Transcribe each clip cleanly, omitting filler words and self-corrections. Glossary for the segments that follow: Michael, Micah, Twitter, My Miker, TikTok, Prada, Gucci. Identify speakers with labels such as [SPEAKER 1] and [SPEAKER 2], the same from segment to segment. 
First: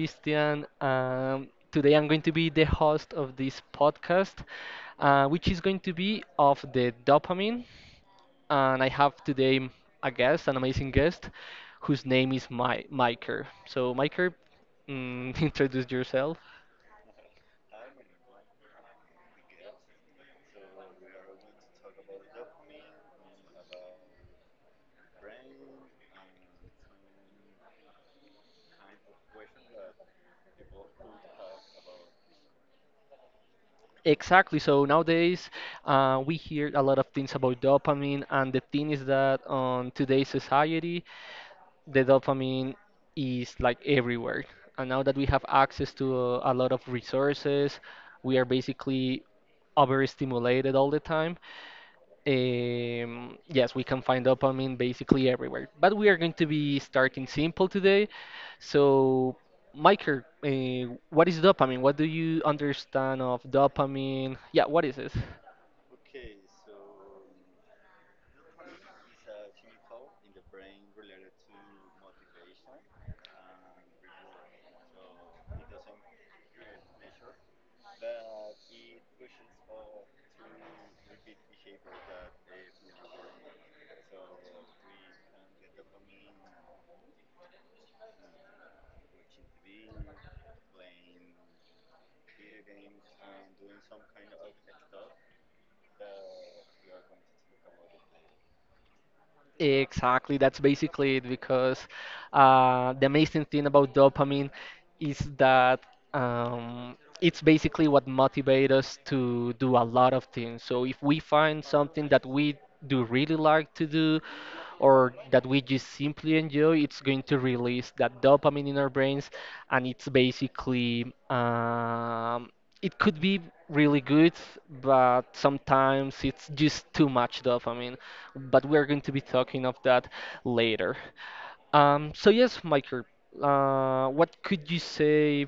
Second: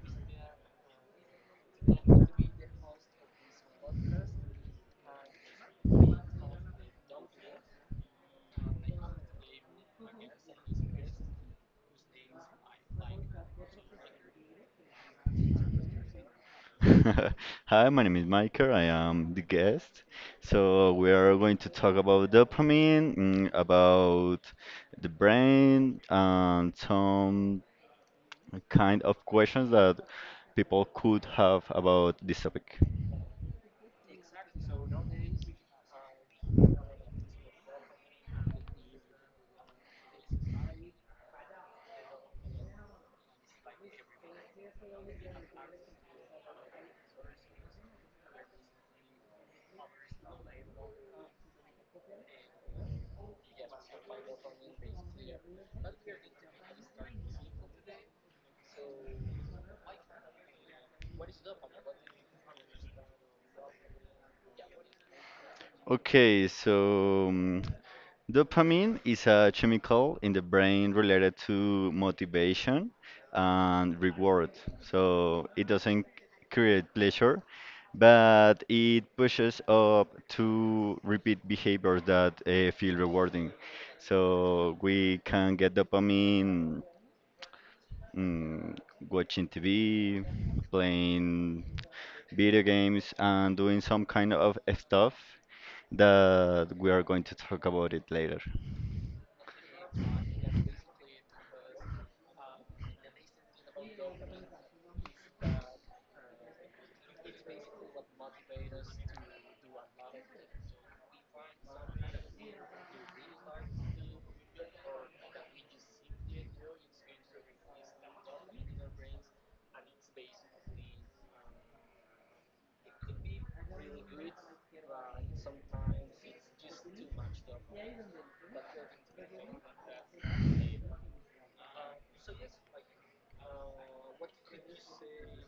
[SPEAKER 1] Christian. Today I'm going to be the host of this podcast, which is going to be of the dopamine. And I have today a guest, an amazing guest, whose name is My Miker. So, Miker, introduce yourself.
[SPEAKER 2] Hi, my name is Michael. I am the guest. So we are going to talk about dopamine, about the brain, and some kind of questions that people could have about this topic.
[SPEAKER 1] Exactly. So nowadays, we hear a lot of things about dopamine, and the thing is that on today's society, the dopamine is like everywhere. And now that we have access to a lot of resources, we are basically overstimulated all the time. Yes, we can find dopamine basically everywhere, but we are going to be starting simple today. So, Micah, what is dopamine? What do you understand of dopamine? Yeah, what is it?
[SPEAKER 2] Okay, so mm, Dopamine is a chemical in the brain related to motivation and reward. So it doesn't create pleasure, but it pushes up to repeat behaviors that feel rewarding. So we can get dopamine mm, watching TV, playing video games, and doing some kind of stuff that we are going to talk about it later.
[SPEAKER 1] Exactly, that's basically it because the amazing thing about dopamine is that it's basically what motivates us to do a lot of things. So if we find something that we do really like to do, or that we just simply enjoy, it's going to release that dopamine in our brains, and it's basically it could be really good, but sometimes it's just too much dopamine. But we're going to be talking of that later. So yes, Michael, what could you say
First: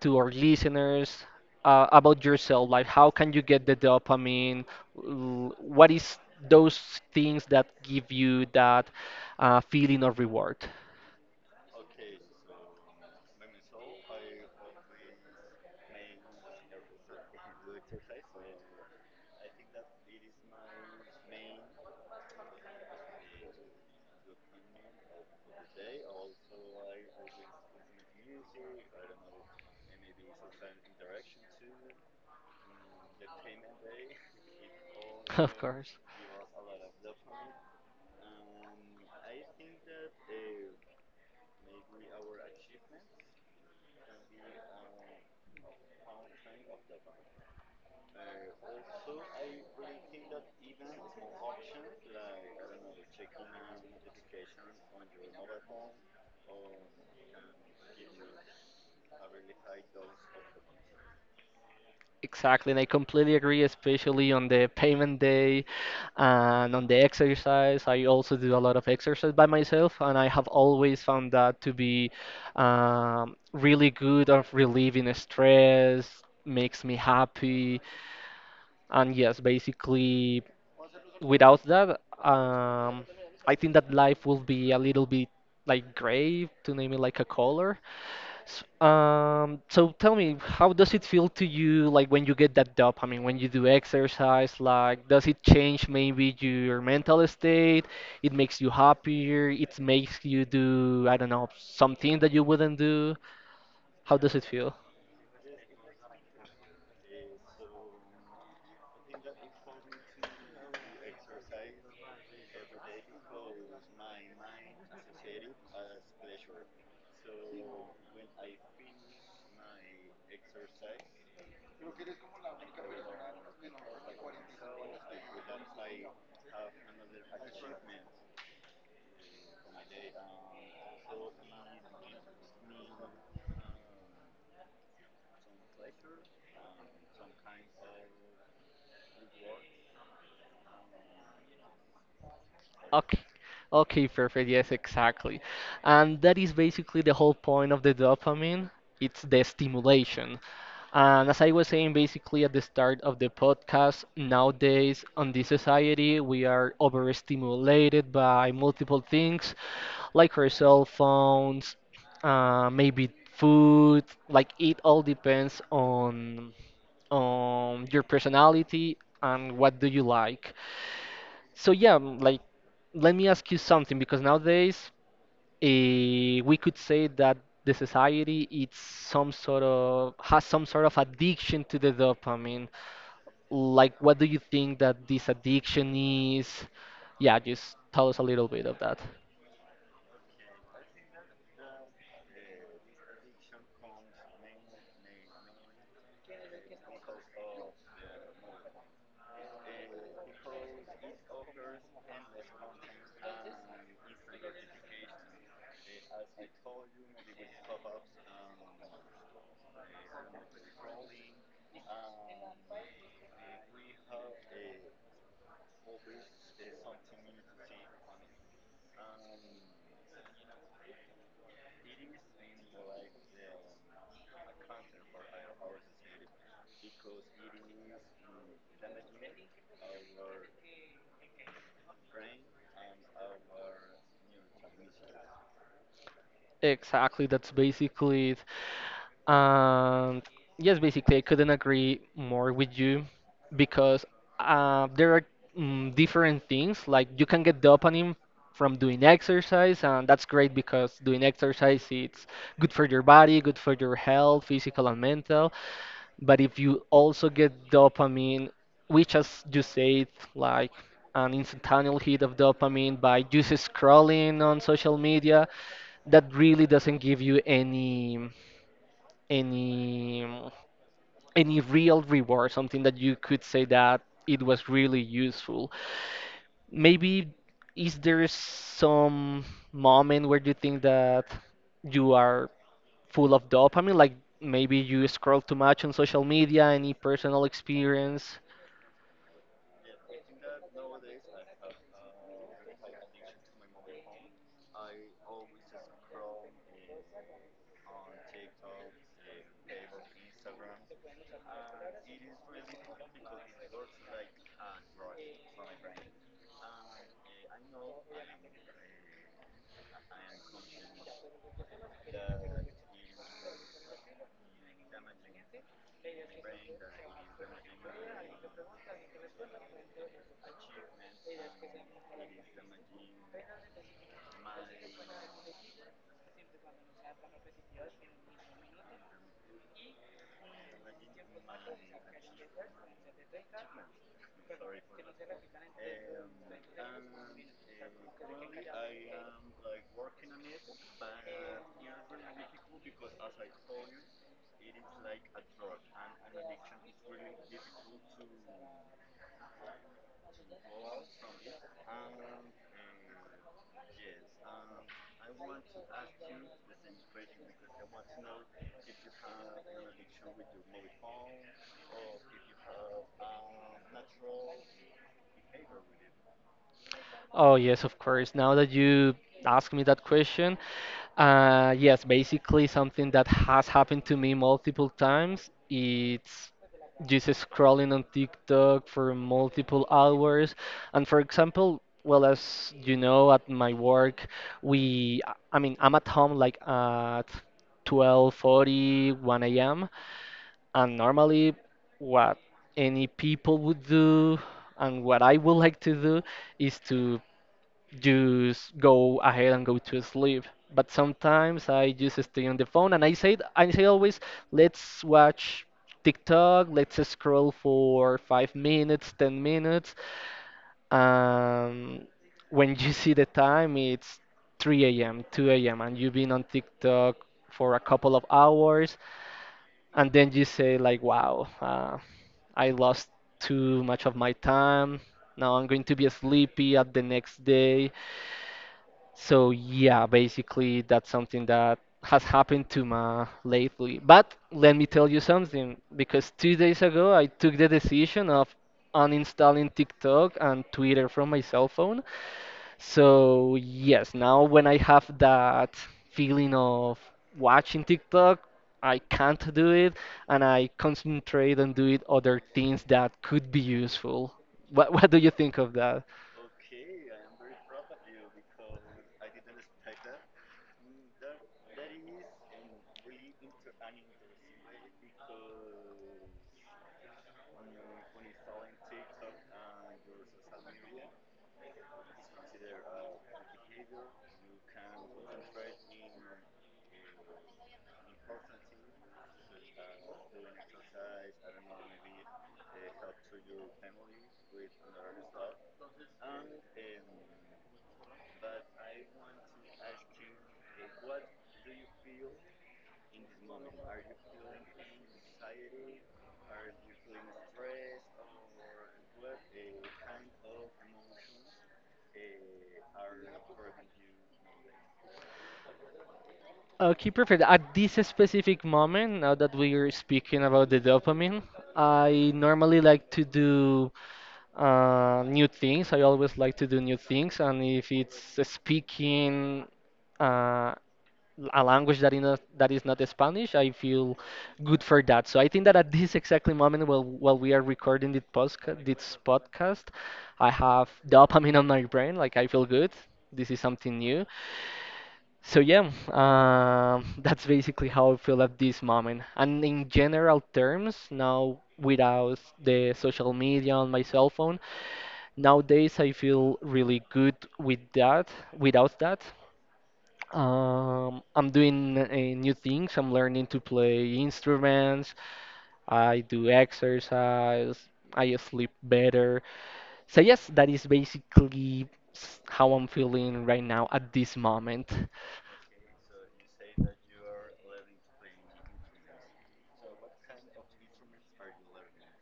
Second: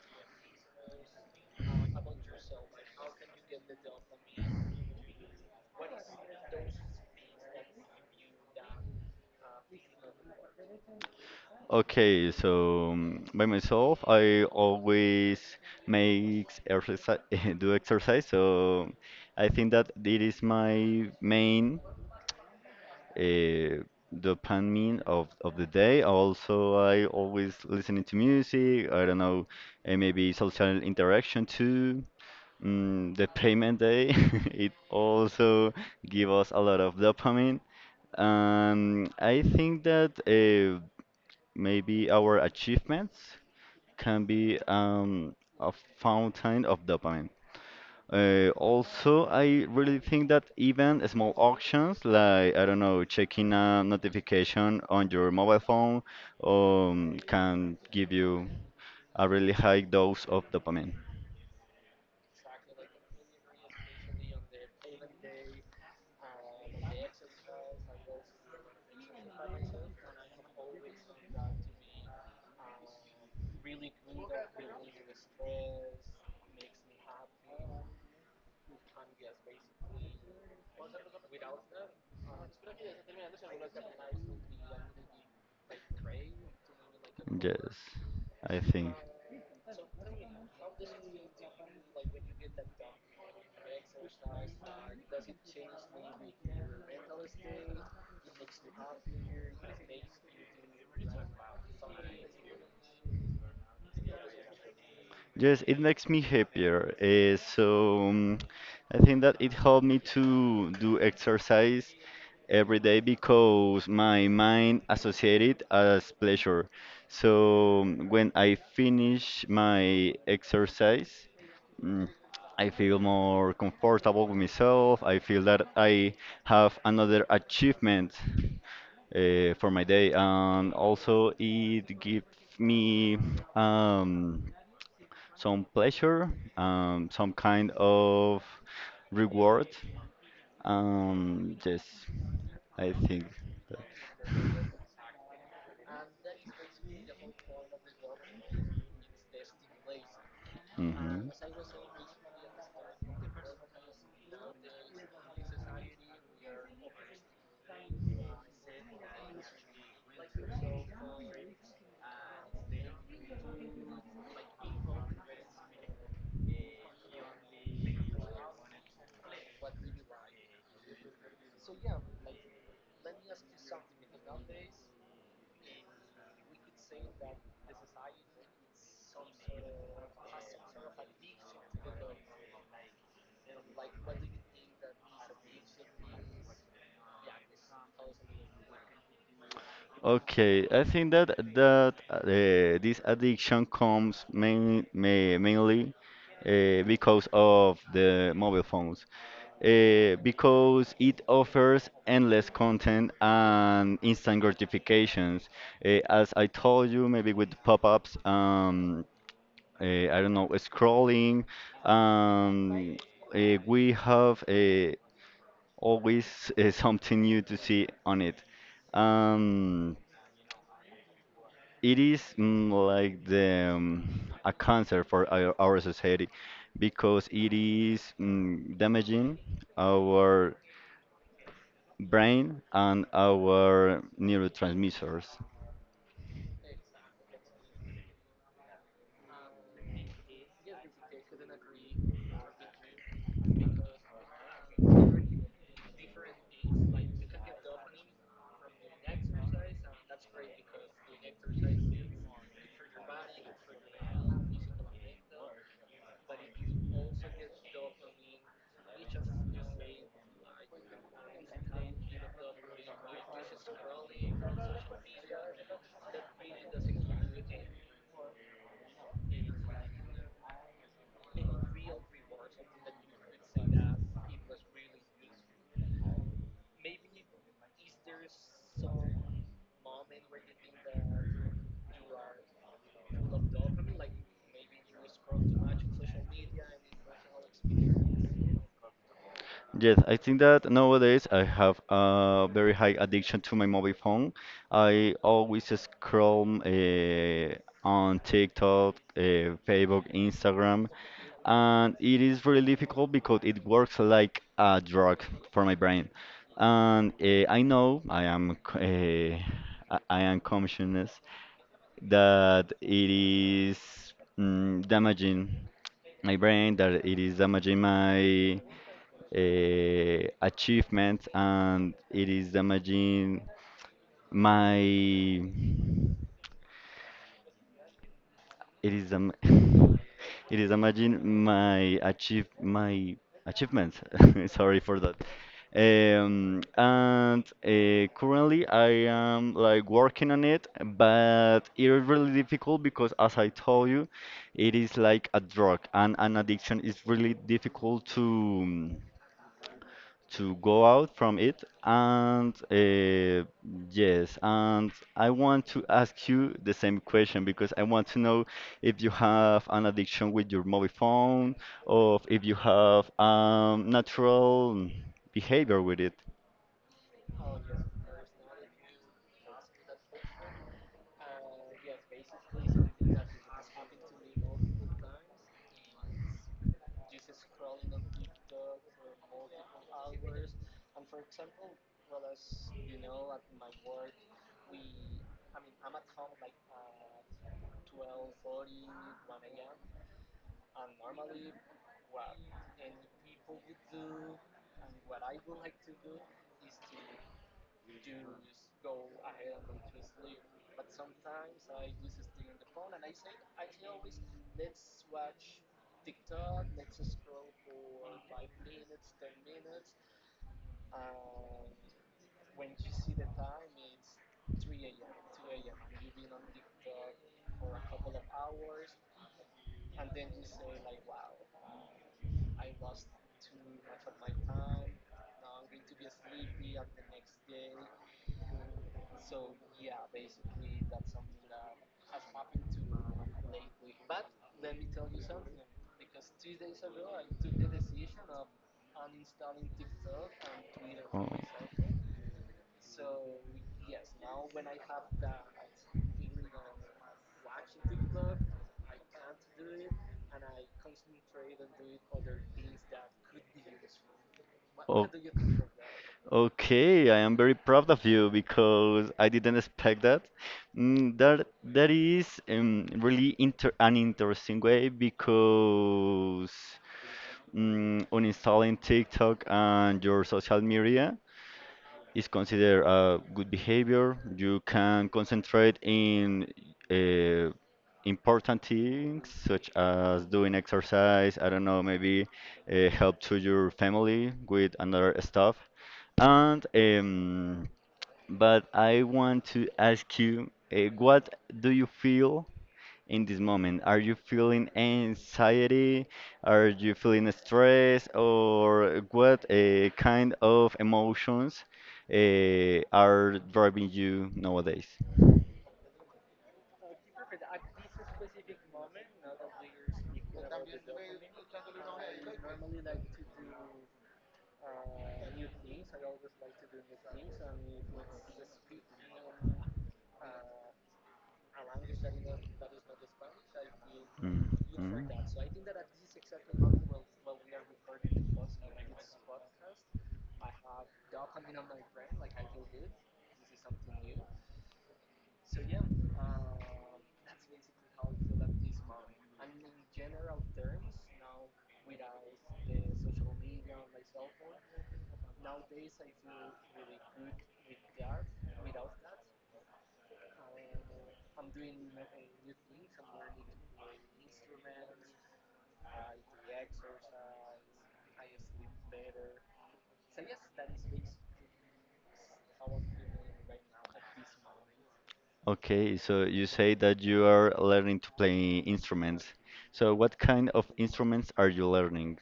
[SPEAKER 1] to our listeners about yourself? Like, how can you get the dopamine? What is those things that give you that feeling of reward?
[SPEAKER 2] By myself, I always make exercise, do exercise. So I think that it is my main uh, dopamine of the day. Also, I always listening to music. I don't know, maybe social interaction too. Mm, the payment day, it
[SPEAKER 1] Of
[SPEAKER 2] also
[SPEAKER 1] course.
[SPEAKER 2] give us a lot of dopamine. I think that maybe our achievements can be a fountain of dopamine. Also, I really think that even small actions like, I don't know, checking a notification on your mobile phone can give you a really high dose of dopamine.
[SPEAKER 1] Exactly, and I completely agree, especially on the payment day and on the exercise. I also do a lot of exercise by myself, and I have always found that to be really good of relieving stress, makes me happy. And yes, basically, without that, I think that life will be a little bit like gray, to name it like a color.
[SPEAKER 2] Yes, I
[SPEAKER 1] S-
[SPEAKER 2] think.
[SPEAKER 1] Um, so tell me, how does it feel to you like when you get that dopamine, when you do exercise, like does it change maybe your mental state? It makes you happier, it makes you do, I don't know, something that you wouldn't do. How does it feel?
[SPEAKER 2] Yes, it makes me happier. I think that it helped me to do exercise every day because my mind associated as pleasure. So when I finish my exercise, mm, I feel more comfortable with myself. I feel that I have another achievement for my day. And also, it gives me um, some pleasure, some kind of reward. Yes, I
[SPEAKER 1] Okay.
[SPEAKER 2] think.
[SPEAKER 1] Okay, perfect. Yes, exactly. And that is basically the whole point of the dopamine. It's the stimulation. And as I was saying basically at the start of the podcast, nowadays on this
[SPEAKER 2] Mhm.
[SPEAKER 1] society, we are overstimulated by multiple things like our cell phones, maybe food, like it all depends on your personality and what do you like. So yeah, like let me ask you something because nowadays uh, we could say that the society it's some sort of has some sort of addiction to the dopamine. Like what do you think that this addiction is? Yeah, just tell us a little bit of that.
[SPEAKER 2] Okay, I think that this addiction comes mainly because of the mobile phones, because it offers endless content and instant gratifications. As I told you, maybe with pop-ups, I don't know, scrolling. Um, we have always something new to see on it. Um, It is like the a cancer for our society because it is damaging our brain and our neurotransmitters.
[SPEAKER 1] Exactly, that's basically it. And yes, basically, I couldn't agree more with you because there are different things. Like you can get dopamine from doing exercise, and that's great because doing exercise it's good for your body, good for your health, physical and mental. But if you also get dopamine, which as you said, like an instantaneous hit of dopamine by just scrolling on social media, that really doesn't give you any any real reward, something that you could say that it was really useful. Maybe is there some moment where you think that you are full of dopamine, like maybe you scroll too much on social media, any personal experience?
[SPEAKER 2] Yes, I think that nowadays I have a very high addiction to my mobile phone. I always scroll on TikTok, Facebook, Instagram, and it is really difficult because it works like a drug for my brain. And I know I am conscious that it is damaging my brain, that it is damaging my achievements, and it is damaging my it is it is imagine my achievements. Sorry for that. And currently I am like working on it, but it is really difficult because as I told you, it is like a drug, and an addiction is really difficult to go out from it. And yes, and I want to ask you the same question because I want to know if you have an addiction with your mobile phone or if you have natural behavior with it.
[SPEAKER 1] Oh, yes, of course. Now that you ask me that question, yes, basically something that has happened to me multiple times. It's just scrolling on TikTok for multiple hours. And for example, well, as you know, at my work, we, I mean, I'm at home like at 12:40, 1 a.m. And normally, what any people would do and what I would like to do is to just go ahead and go to sleep. But sometimes I just stay on the phone and I say always let's watch TikTok, let's scroll for 5 minutes, 10 minutes. Um, when you see the time, it's 3 a.m., 2 a.m., and you've been on TikTok for a couple of hours, and then you say like, "Wow, I lost too much of my time. Now I'm going to be sleepy at the next day." So yeah, basically that's something that has happened to me lately. But let me tell you something, because 2 days ago I took the decision of uninstalling TikTok and Twitter
[SPEAKER 2] Oh.
[SPEAKER 1] from my cell phone. So yes, now when I have that feeling of watching TikTok, I can't do it, and I concentrate on doing other things that could be useful. What
[SPEAKER 2] O-
[SPEAKER 1] what do you think of that?
[SPEAKER 2] Okay, I am very proud of you because I didn't expect that. Mm, that is really inter an interesting way because uninstalling TikTok and your social media is considered a good behavior. You can concentrate in uh, important things such as doing exercise. I don't know, maybe help to your family with another stuff. And but I want to ask you, what do you feel in this moment? Are you feeling anxiety? Are you feeling stress? Or what kind of emotions are driving you nowadays?
[SPEAKER 1] Okay, perfect. At this specific moment, now that we are speaking about the dopamine, I normally like to do new things. I always like to do new things, and if it's speaking uh, a language that is not Spanish, I feel good for
[SPEAKER 2] Mhm.
[SPEAKER 1] that. So I think that at this exactly moment, while we are recording this podcast, I have dopamine on my brain. Like I feel good. This is something new. So yeah, that's basically how I feel at this moment. And in general terms, now without the social media on my cell phone, nowadays I feel really good with that. Without that, I'm doing new things. I'm learning to play instruments. I do exercise. I sleep better. So yes, that is basically how I'm feeling right now at this moment.
[SPEAKER 2] Okay, so you say that you are learning to play instruments. So what kind of instruments are you learning?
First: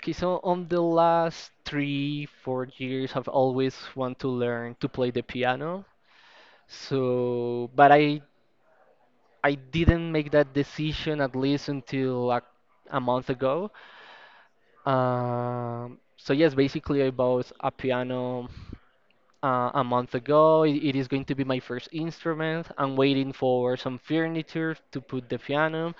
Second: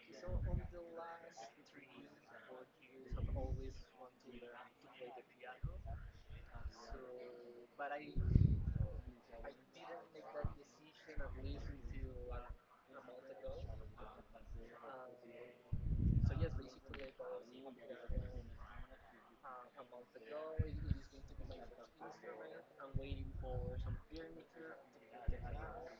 [SPEAKER 1] Okay, so on the last 3, 4 years, I've always want to learn to play the piano. So, but I didn't make that decision at least until like a month ago. So yes, basically I bought a piano a month ago. It is going to be my first instrument. I'm waiting for some furniture to put the piano.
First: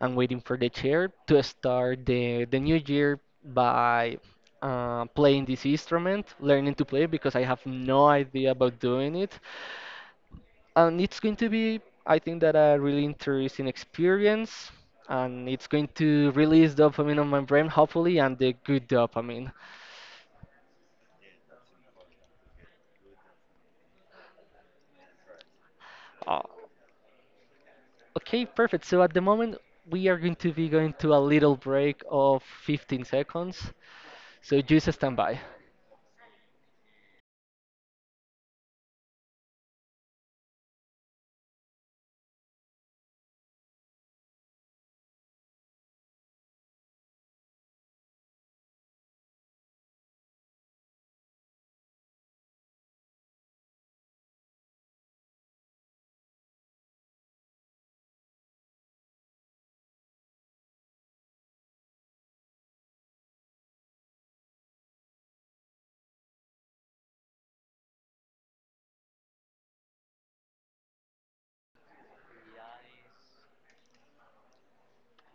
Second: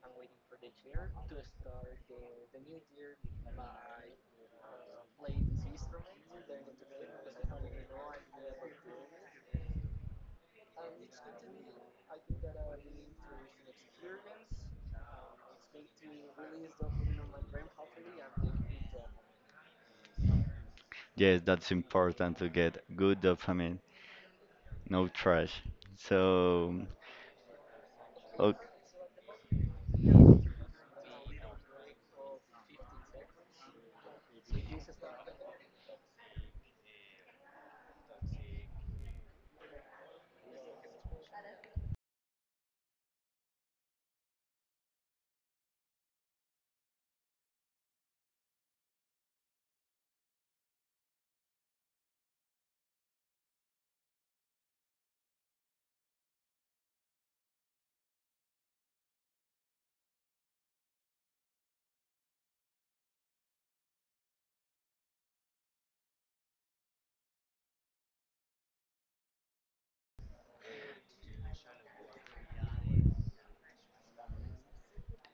[SPEAKER 1] I'm waiting for the chair to start the new year by playing this instrument, learning to play because I have no idea about doing it. And it's going to be, I think, that a really interesting experience. And it's going to release dopamine on my brain, hopefully, and the good dopamine.
[SPEAKER 2] Yes, that's important to get good dopamine, no trash.
[SPEAKER 1] Uh,
[SPEAKER 2] So,
[SPEAKER 1] okay,
[SPEAKER 2] o-
[SPEAKER 1] perfect. So at the moment, we are going to be going to a little break of 15 seconds. So just stand by.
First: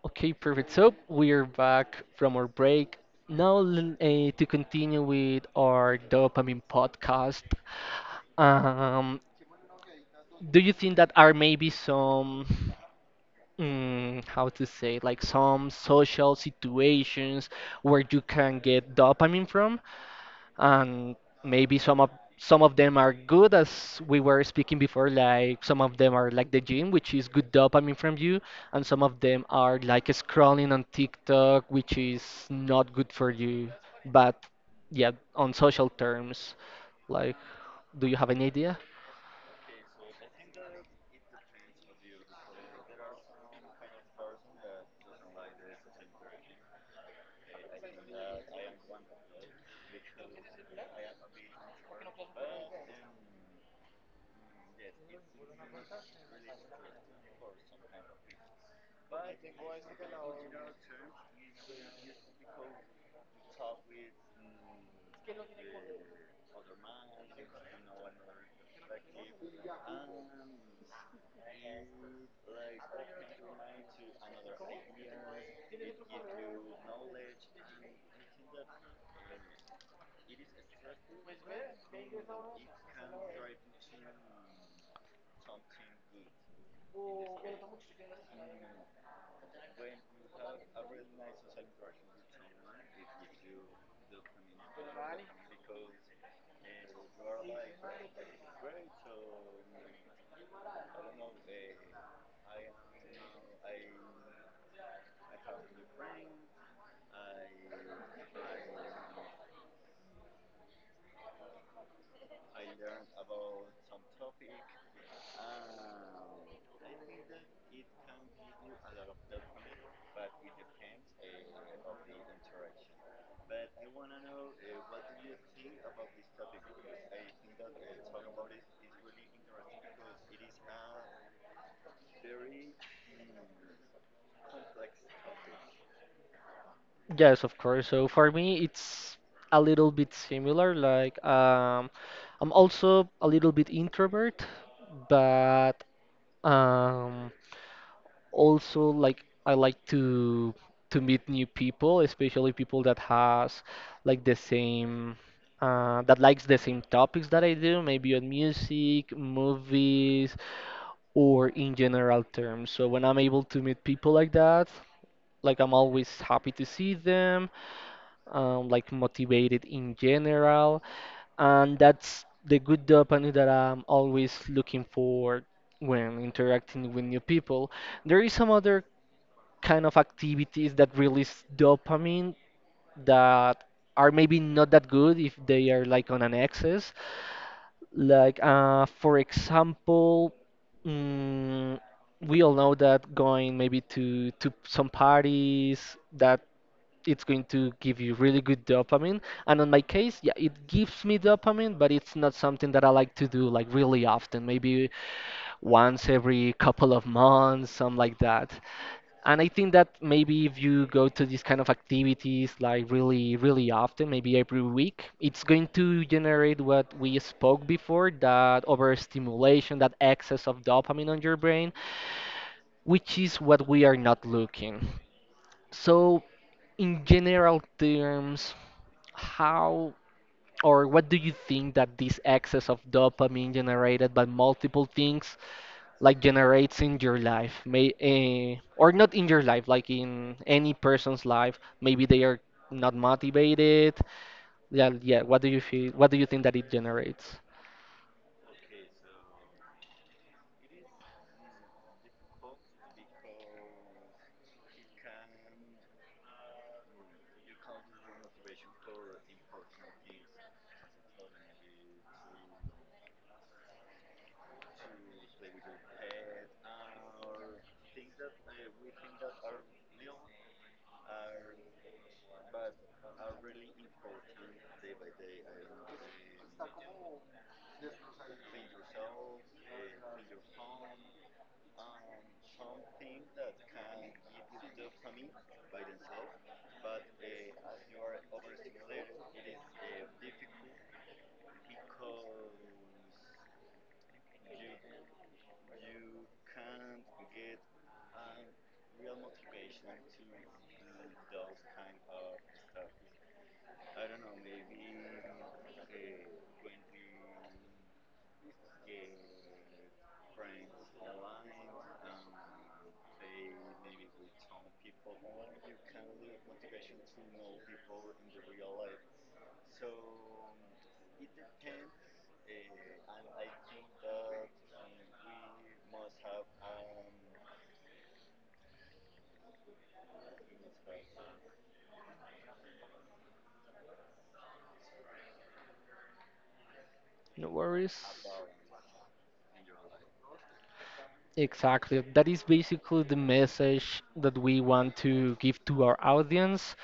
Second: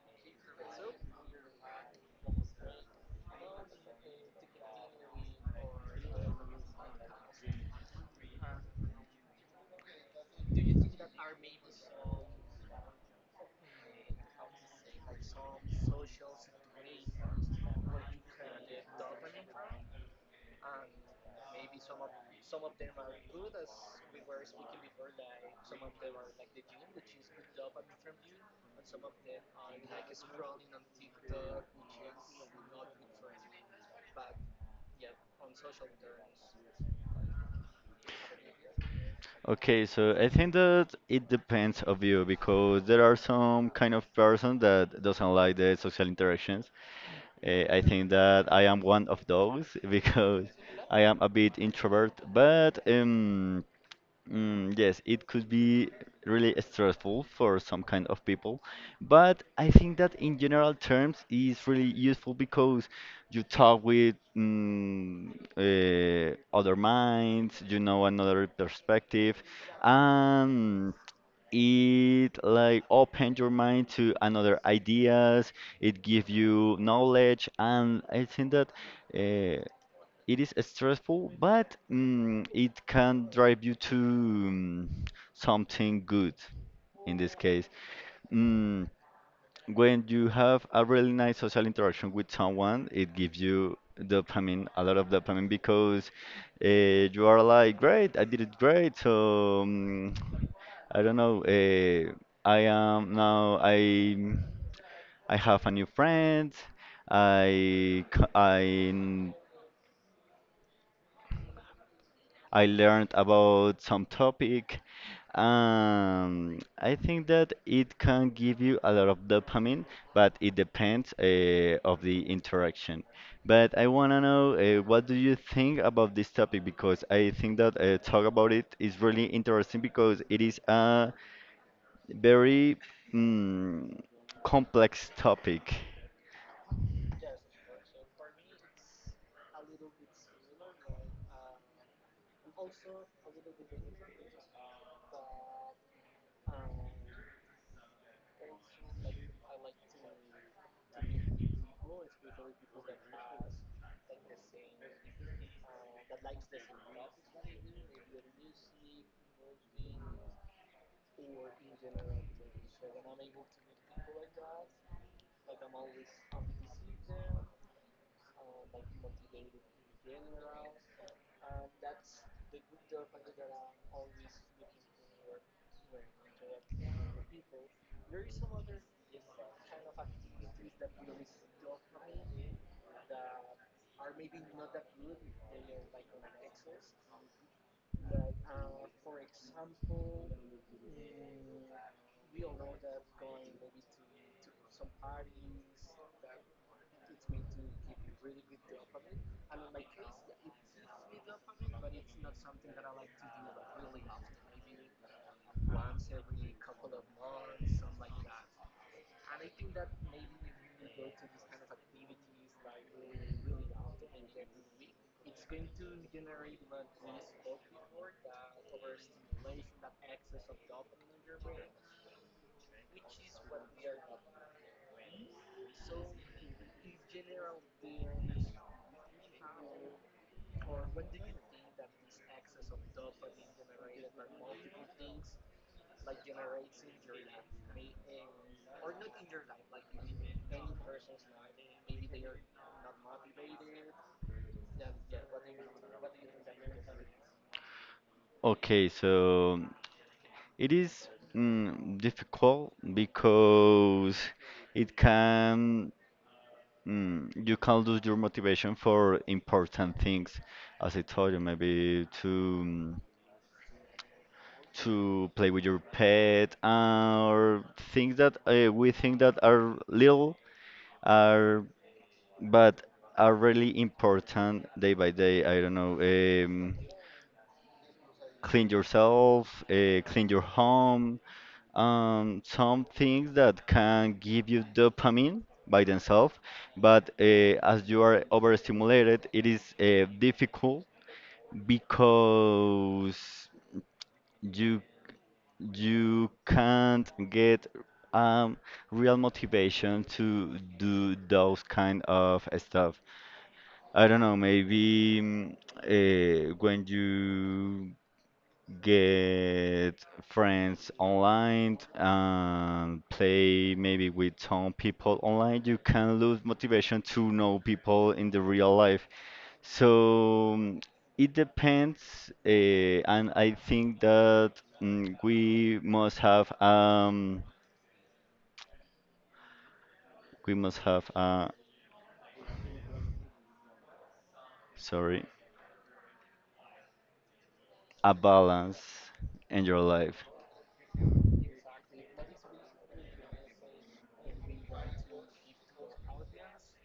[SPEAKER 1] Okay, perfect. So we are back from our break. Now, to continue with our dopamine podcast, um, do you think that are maybe some, how to say, like some social situations where you can get dopamine from? And maybe some of them are good, as we were speaking before. Like some of them are like the gym, which is good dopamine from you, and some of them are like scrolling on TikTok, which is not good for you. But yeah, on social terms, like, do you have any idea?
[SPEAKER 2] okay, so I think that it depends of you because there are some kind of person that doesn't like the social interactions. Eh, I think that I am one of those because I am a bit introvert, but mm, yes, it could be really stressful for some kind of people, but I think that in general terms is really useful because you talk with other minds, you know another perspective, and it like open your mind to another ideas. It give you knowledge, and I think that. Uh, it is stressful, but it can drive you to something good in this case. Mm, when you have a really nice social interaction with someone, it gives you dopamine, a lot of dopamine, because uh, you are like, great, I did it great. I don't know. I am now. I have a new friend. I c- I learned about some topic. I think that it can give you a lot of dopamine, but it depends of the interaction. But I want to know what do you think about this topic because I think that talk about it is really interesting because it is a very mm, complex topic.
[SPEAKER 1] Yes, of course. So for me it's a little bit similar, like, I'm also a little bit introvert, but um also like I like to meet new people, especially people that has like the same that likes the same topics that I do, maybe on music, movies, or in general terms. So when I'm able to meet people like that, like I'm always happy to see them, like motivated in general, and that's the good dopamine that I'm always looking for when interacting with new people. There is some other kind of activities that release dopamine that are maybe not that good if they are like on an excess. Like, for example, mm, we all know that going maybe to some parties that it's going to give you really good dopamine. And on my case, yeah, it gives me dopamine, but it's not something that I like to do like really often. Maybe once every couple of months, something like that. And I think that maybe if you go to these kind of activities like really, really often, maybe every week, it's going to generate what we spoke before, that overstimulation, that excess of dopamine on your brain, which is what we are not looking. So, in general terms, how or what do you think that this excess of dopamine generated by multiple things like generates in your life may or not in your life, like in any person's life? Maybe they are not motivated. Yeah, yeah, what do you feel, what do you think that it generates?
[SPEAKER 2] Okay, so it is difficult because it can mm, you can lose your motivation for important things, as I told you, maybe to mm, to play with your pet or things that we think that are little are but are really important day by day. I don't know, clean yourself, clean your home, some things that can give you dopamine by themselves, but as you are overstimulated, it is difficult because you you can't get um, real motivation to do those kind of stuff. I don't know, maybe when you get friends online and play maybe with some people online, you can lose motivation to know people in the real life. So mm, it depends, and I think that mm, we must have um we must have sorry,
[SPEAKER 1] No worries.
[SPEAKER 2] a balance in your life.
[SPEAKER 1] Exactly, that is basically the message that we want to give to our audience,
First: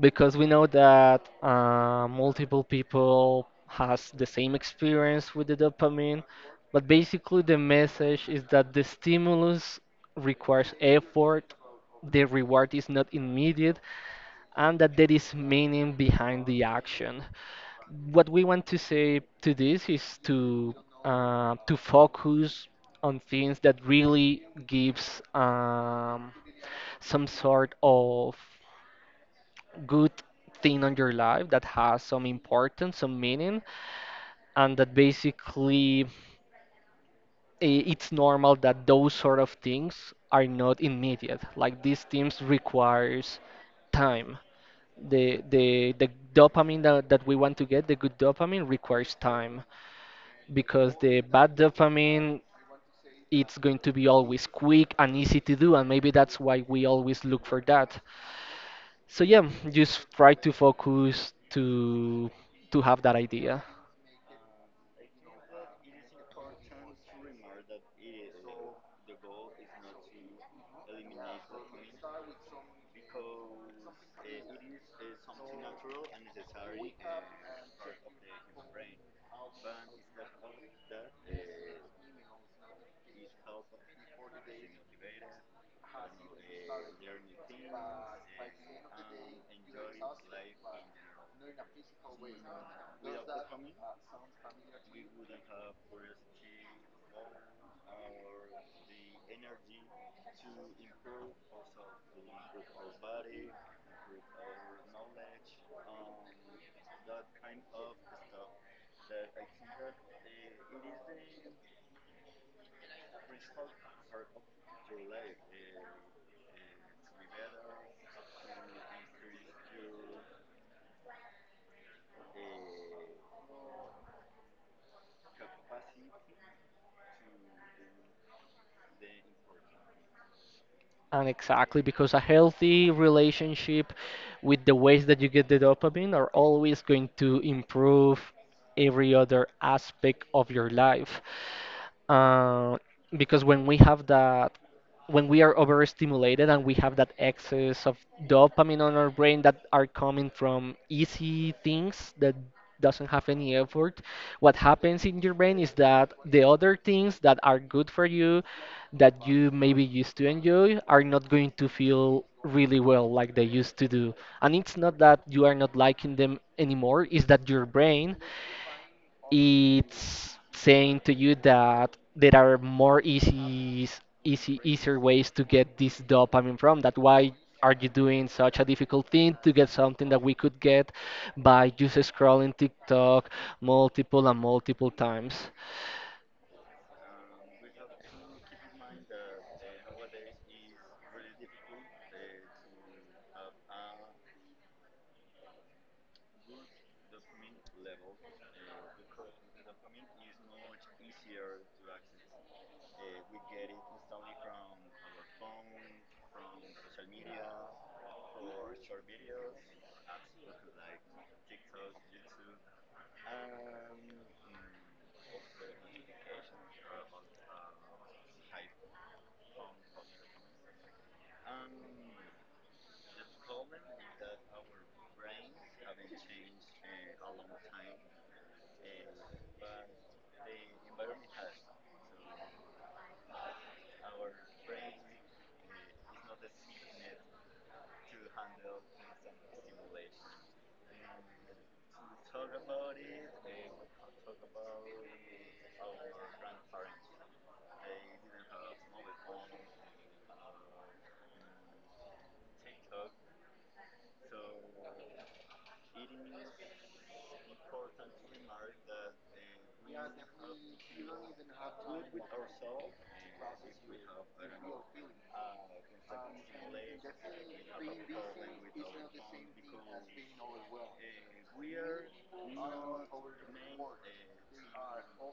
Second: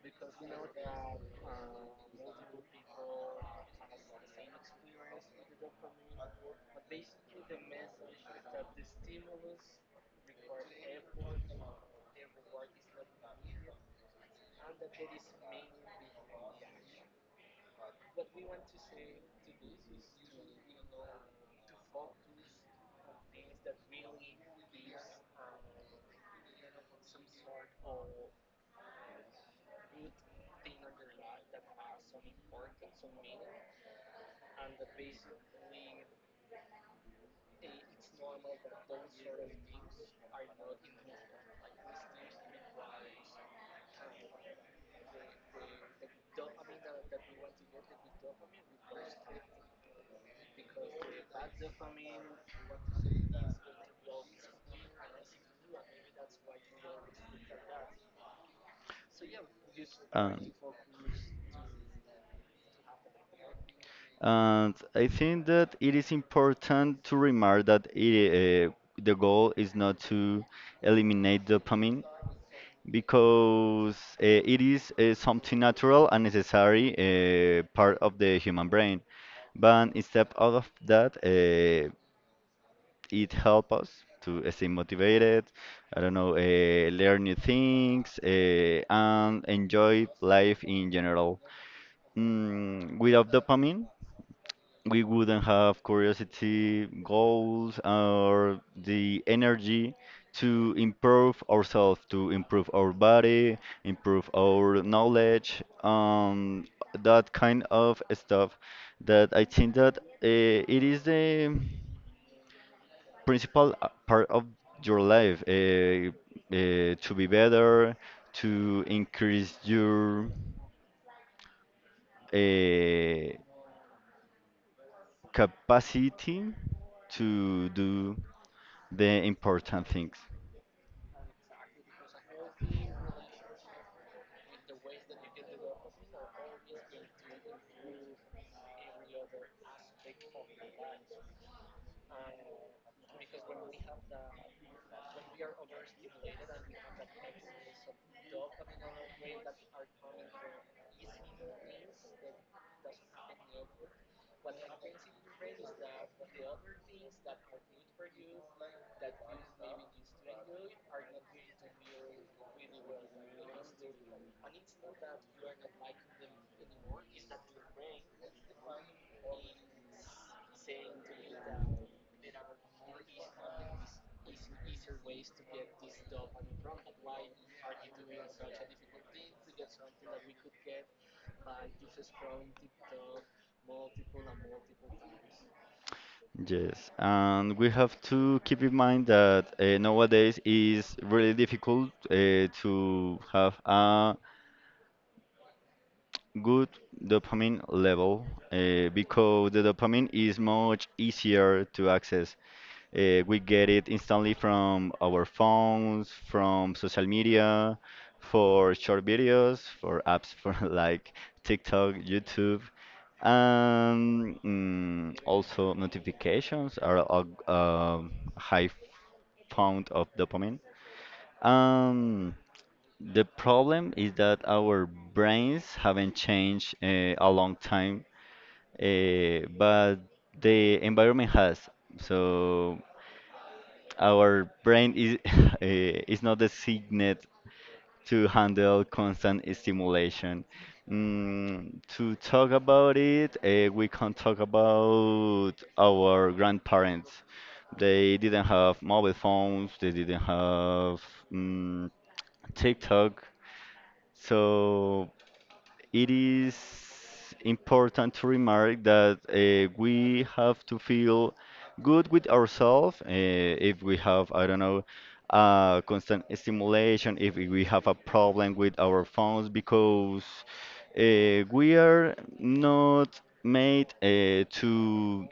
[SPEAKER 1] because we know that multiple people has the same experience with the dopamine, but basically the message is that the stimulus requires effort, the reward is not immediate, and that there is meaning behind the action. What we want to say to this is to focus on things that really gives some sort of good thing on your life that has some importance, some meaning, and that basically it's normal that those sort of things are not immediate. Like, these things requires time. The dopamine that we want to get, the good dopamine requires time, because the bad dopamine, it's going to be always quick and easy to do, and maybe that's why we always look for that. So yeah, just try to
[SPEAKER 2] Um,
[SPEAKER 1] focus to have that idea.
[SPEAKER 2] And I think that it is important to remark that the goal is not to eliminate dopamine because it is something natural and necessary part of the human brain. But instead of that, it helps us to stay motivated, I don't know, learn new things, and enjoy life in general. Mm, without dopamine, we wouldn't have curiosity, goals, or the energy to improve ourselves, to improve our body, improve our knowledge, that kind of stuff. That I think that it is the principal part of your life to be better, to increase your uh, capacity to do the important things.
[SPEAKER 1] And exactly, because a healthy relationship with the ways that you get the dopamine are always going to improve every other aspect of your life. Uh, because when we have that, when we are overstimulated and we have that excess of dopamine on our brain that are coming from easy things that doesn't have any effort, what happens in your brain is that the other things that are good for you that you maybe used to enjoy are not going to feel really well like they used to do. And it's not that you are not liking them anymore, it's that your brain it's saying to you that there are more easy easier ways to get this dopamine from. That why are you doing such a difficult thing to get something that we could get by just scrolling TikTok multiple and multiple times.
[SPEAKER 2] Yes, and we have to keep in mind that nowadays is really difficult to have a good dopamine level because the dopamine is much easier to access. We get it instantly from our phones, from social media, for short videos, for apps for like TikTok, YouTube. And mm, also notifications are a high fount of dopamine. Um, the problem is that our brains haven't changed a long time, but the environment has. So our brain is is not designed to handle constant stimulation. Mm, to talk about it, we can talk about our grandparents. They didn't have mobile phones, they didn't have mm, TikTok. So it is important to remark that we have to feel good with ourselves if we have, I don't know, constant stimulation, if we have a problem with our phones, because we are not made to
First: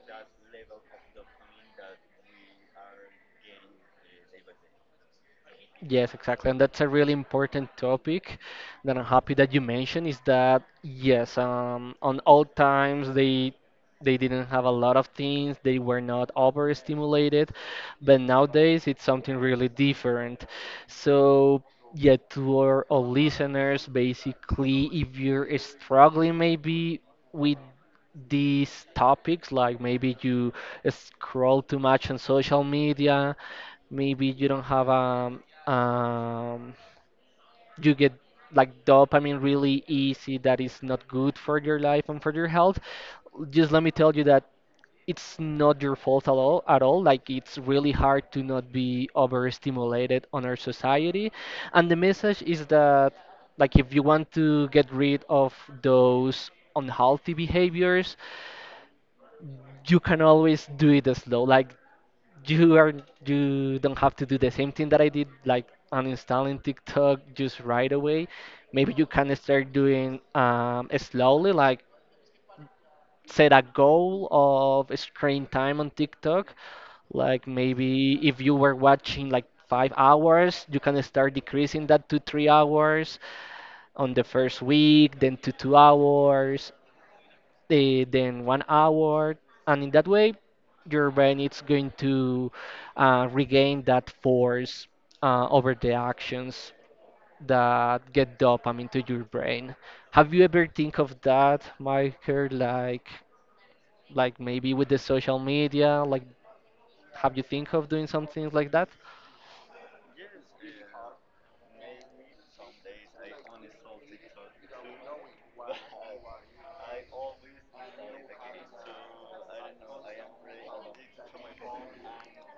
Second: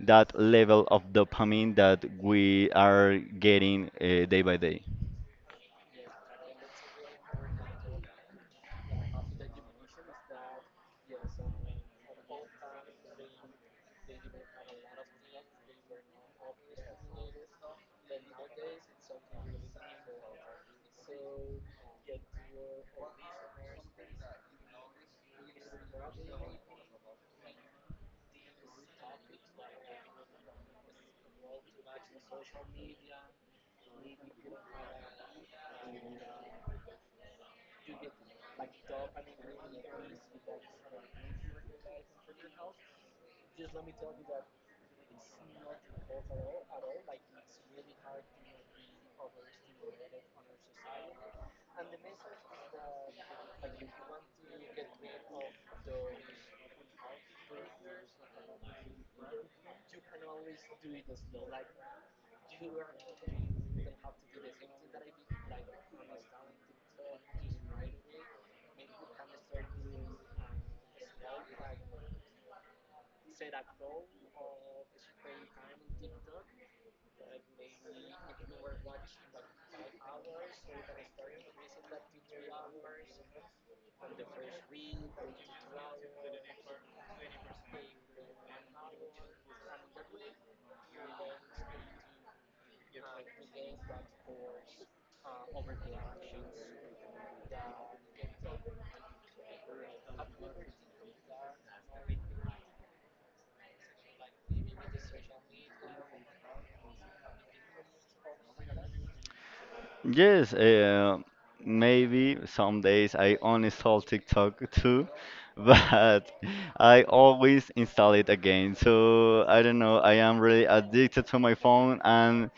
[SPEAKER 2] that level of dopamine that we are getting day by day.
[SPEAKER 1] Yes, exactly. And that's a really important topic that I'm happy that you mentioned, is that yes, on old times they didn't have a lot of things, they were not overstimulated, but nowadays it's something really different. So yeah, to our listeners, basically, if you're struggling maybe with these topics, like maybe you scroll too much on social media, maybe you don't have um you get like dopamine really easy that is not good for your life and for your health, just let me tell you that it's not your fault at all, at all. Like, it's really hard to not be overstimulated on our society, and the message is that, like, if you want to get rid of those unhealthy behaviors, you can always do it slow. Like, you are, you don't have to do the same thing that I did, like uninstalling TikTok just right away. Maybe you can start doing slowly, like, set a goal of screen time on TikTok. Like, maybe if you were watching like 5 hours, you can start decreasing that to 3 hours on the first week, then to 2 hours then one hour, and in that way, your brain is going to regain that force over the actions that get dopamine to your brain. Have you ever think of that, Michael? Like maybe with the social media, like, have you think of doing something like that?
[SPEAKER 2] Yes, maybe some days I uninstall TikTok too, but I always install it again. So I don't know, I am really addicted to my phone, and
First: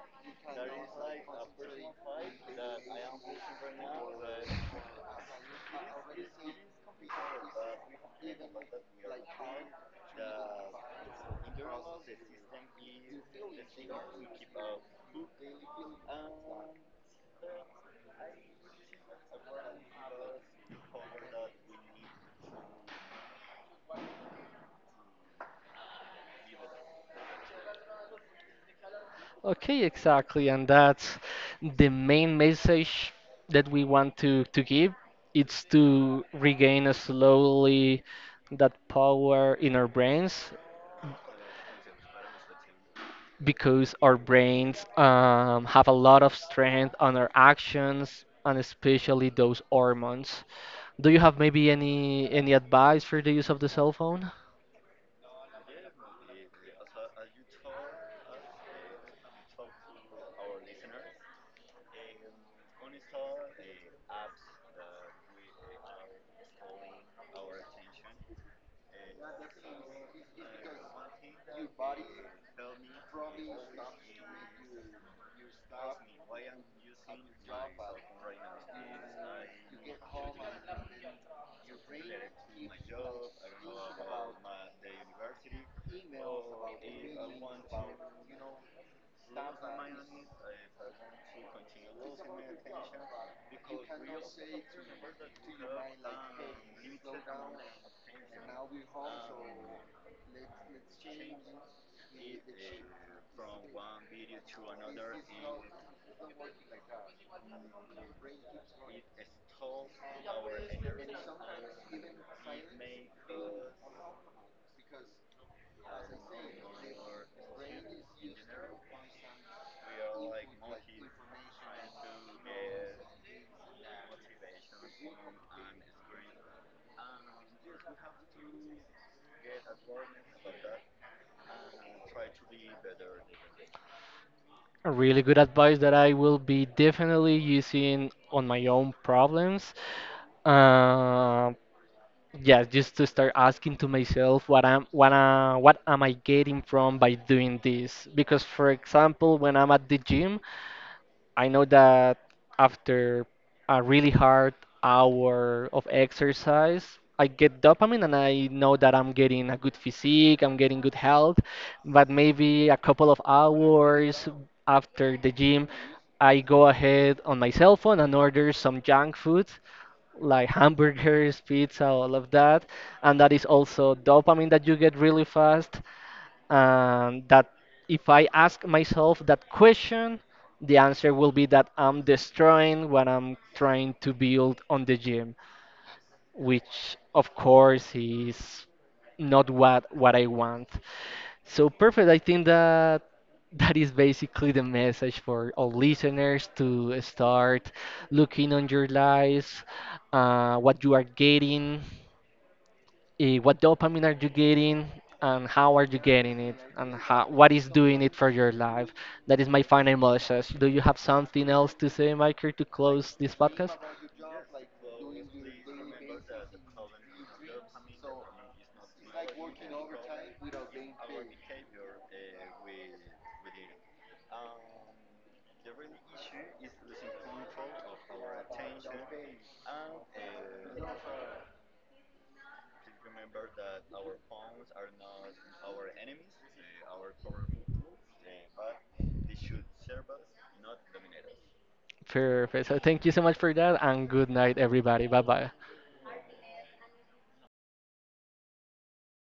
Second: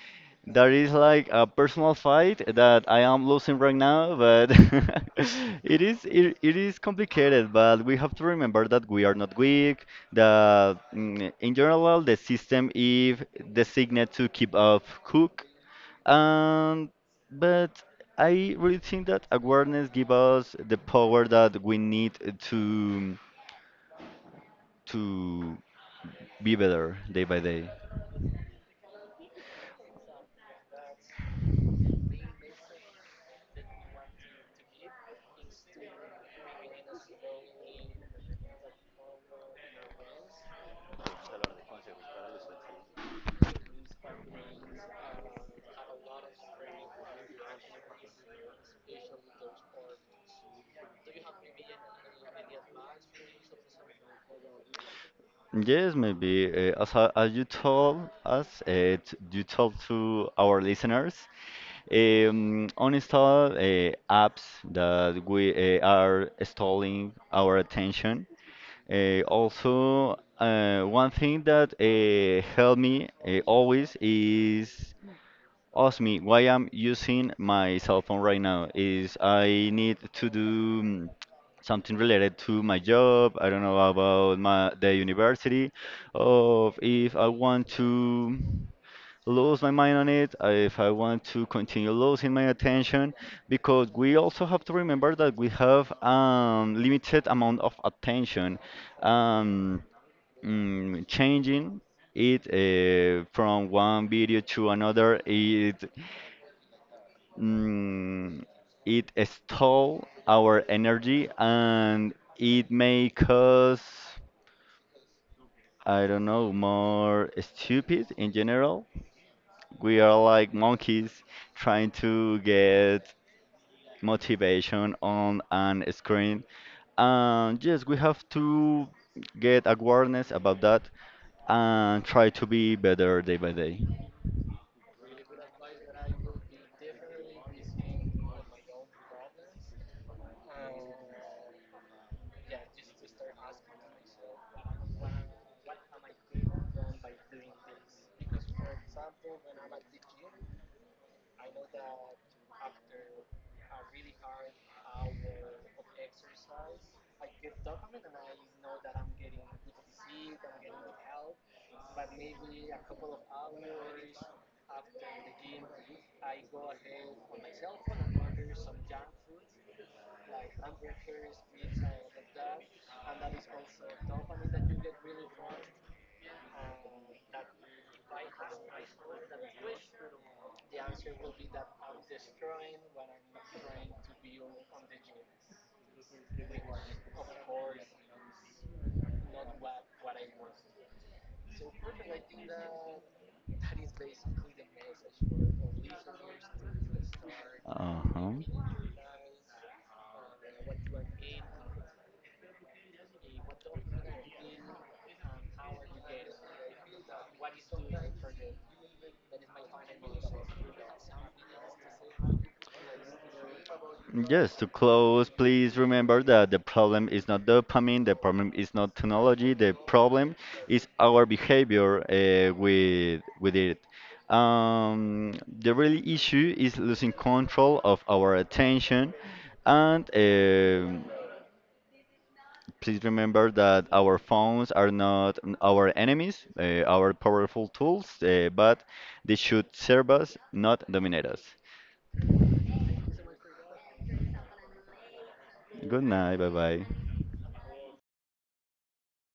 [SPEAKER 2] that is like a personal fight that I am losing right now. But it is complicated, but we have to remember that we are not weak. That mm, in general the system is designed to keep up cook. Um, but I really think that awareness gives us the power that we need to to be better day by day.
[SPEAKER 1] Okay, exactly, and that's the main message that we want to give. It's to regain slowly that power in our brains, because our brains have a lot of strength on our actions, and especially those hormones. Do you have maybe any advice for the use of the cell phone?
[SPEAKER 2] Yes, maybe as you told us, t- you told to our listeners, uninstall apps that we are stalling our attention. One thing that helped me always is ask me why I'm using my cell phone right now is I need to do something related to my job. I don't know about my the university, of if I want to lose my mind on it, if I want to continue losing my attention, because we also have to remember that we have limited amount of attention. Um, changing it from one video to another mm, it stole our energy and it make us, I don't know, more stupid in general. We are like monkeys trying to get motivation on an screen, and yes, we have to get awareness about that and try to be better day by day.
[SPEAKER 1] A really good advice that I will be definitely using on my own problems. Um, yeah, just to start asking to myself what I'm what I, what am I getting from by doing this? Because for example, when I'm at the gym, I know that after a really hard hour of exercise, I get dopamine, and I know that I'm getting a good physique, I'm getting good health, but maybe a couple of hours after the gym, I go ahead on my cell phone and order some junk food like hamburgers, pizza, all of that. And that is also dopamine that you get really fast. And that, if I ask myself that question, the answer will be that I'm destroying what I'm trying to build on the gym, which of course is not what what I want. So perfect. I think that that is basically the message for all listeners to start
[SPEAKER 2] Uh-huh.
[SPEAKER 1] looking on your lives, what you are getting, what dopamine are you getting, and how are you getting it, and how, what is doing it for your life. That is my final message. Do you have something else to say, Michael, to close this podcast?
[SPEAKER 2] Yes, to close, please remember that the problem is not dopamine, the problem is not technology, the problem is our behavior with with it. Um, the real issue is losing control of our attention, and please remember that our phones are not our enemies, our powerful tools, but they should serve us, not dominate us.
[SPEAKER 1] Perfect. So thank you so much for that, and good night, everybody. Bye bye.
[SPEAKER 2] Good night. Bye bye.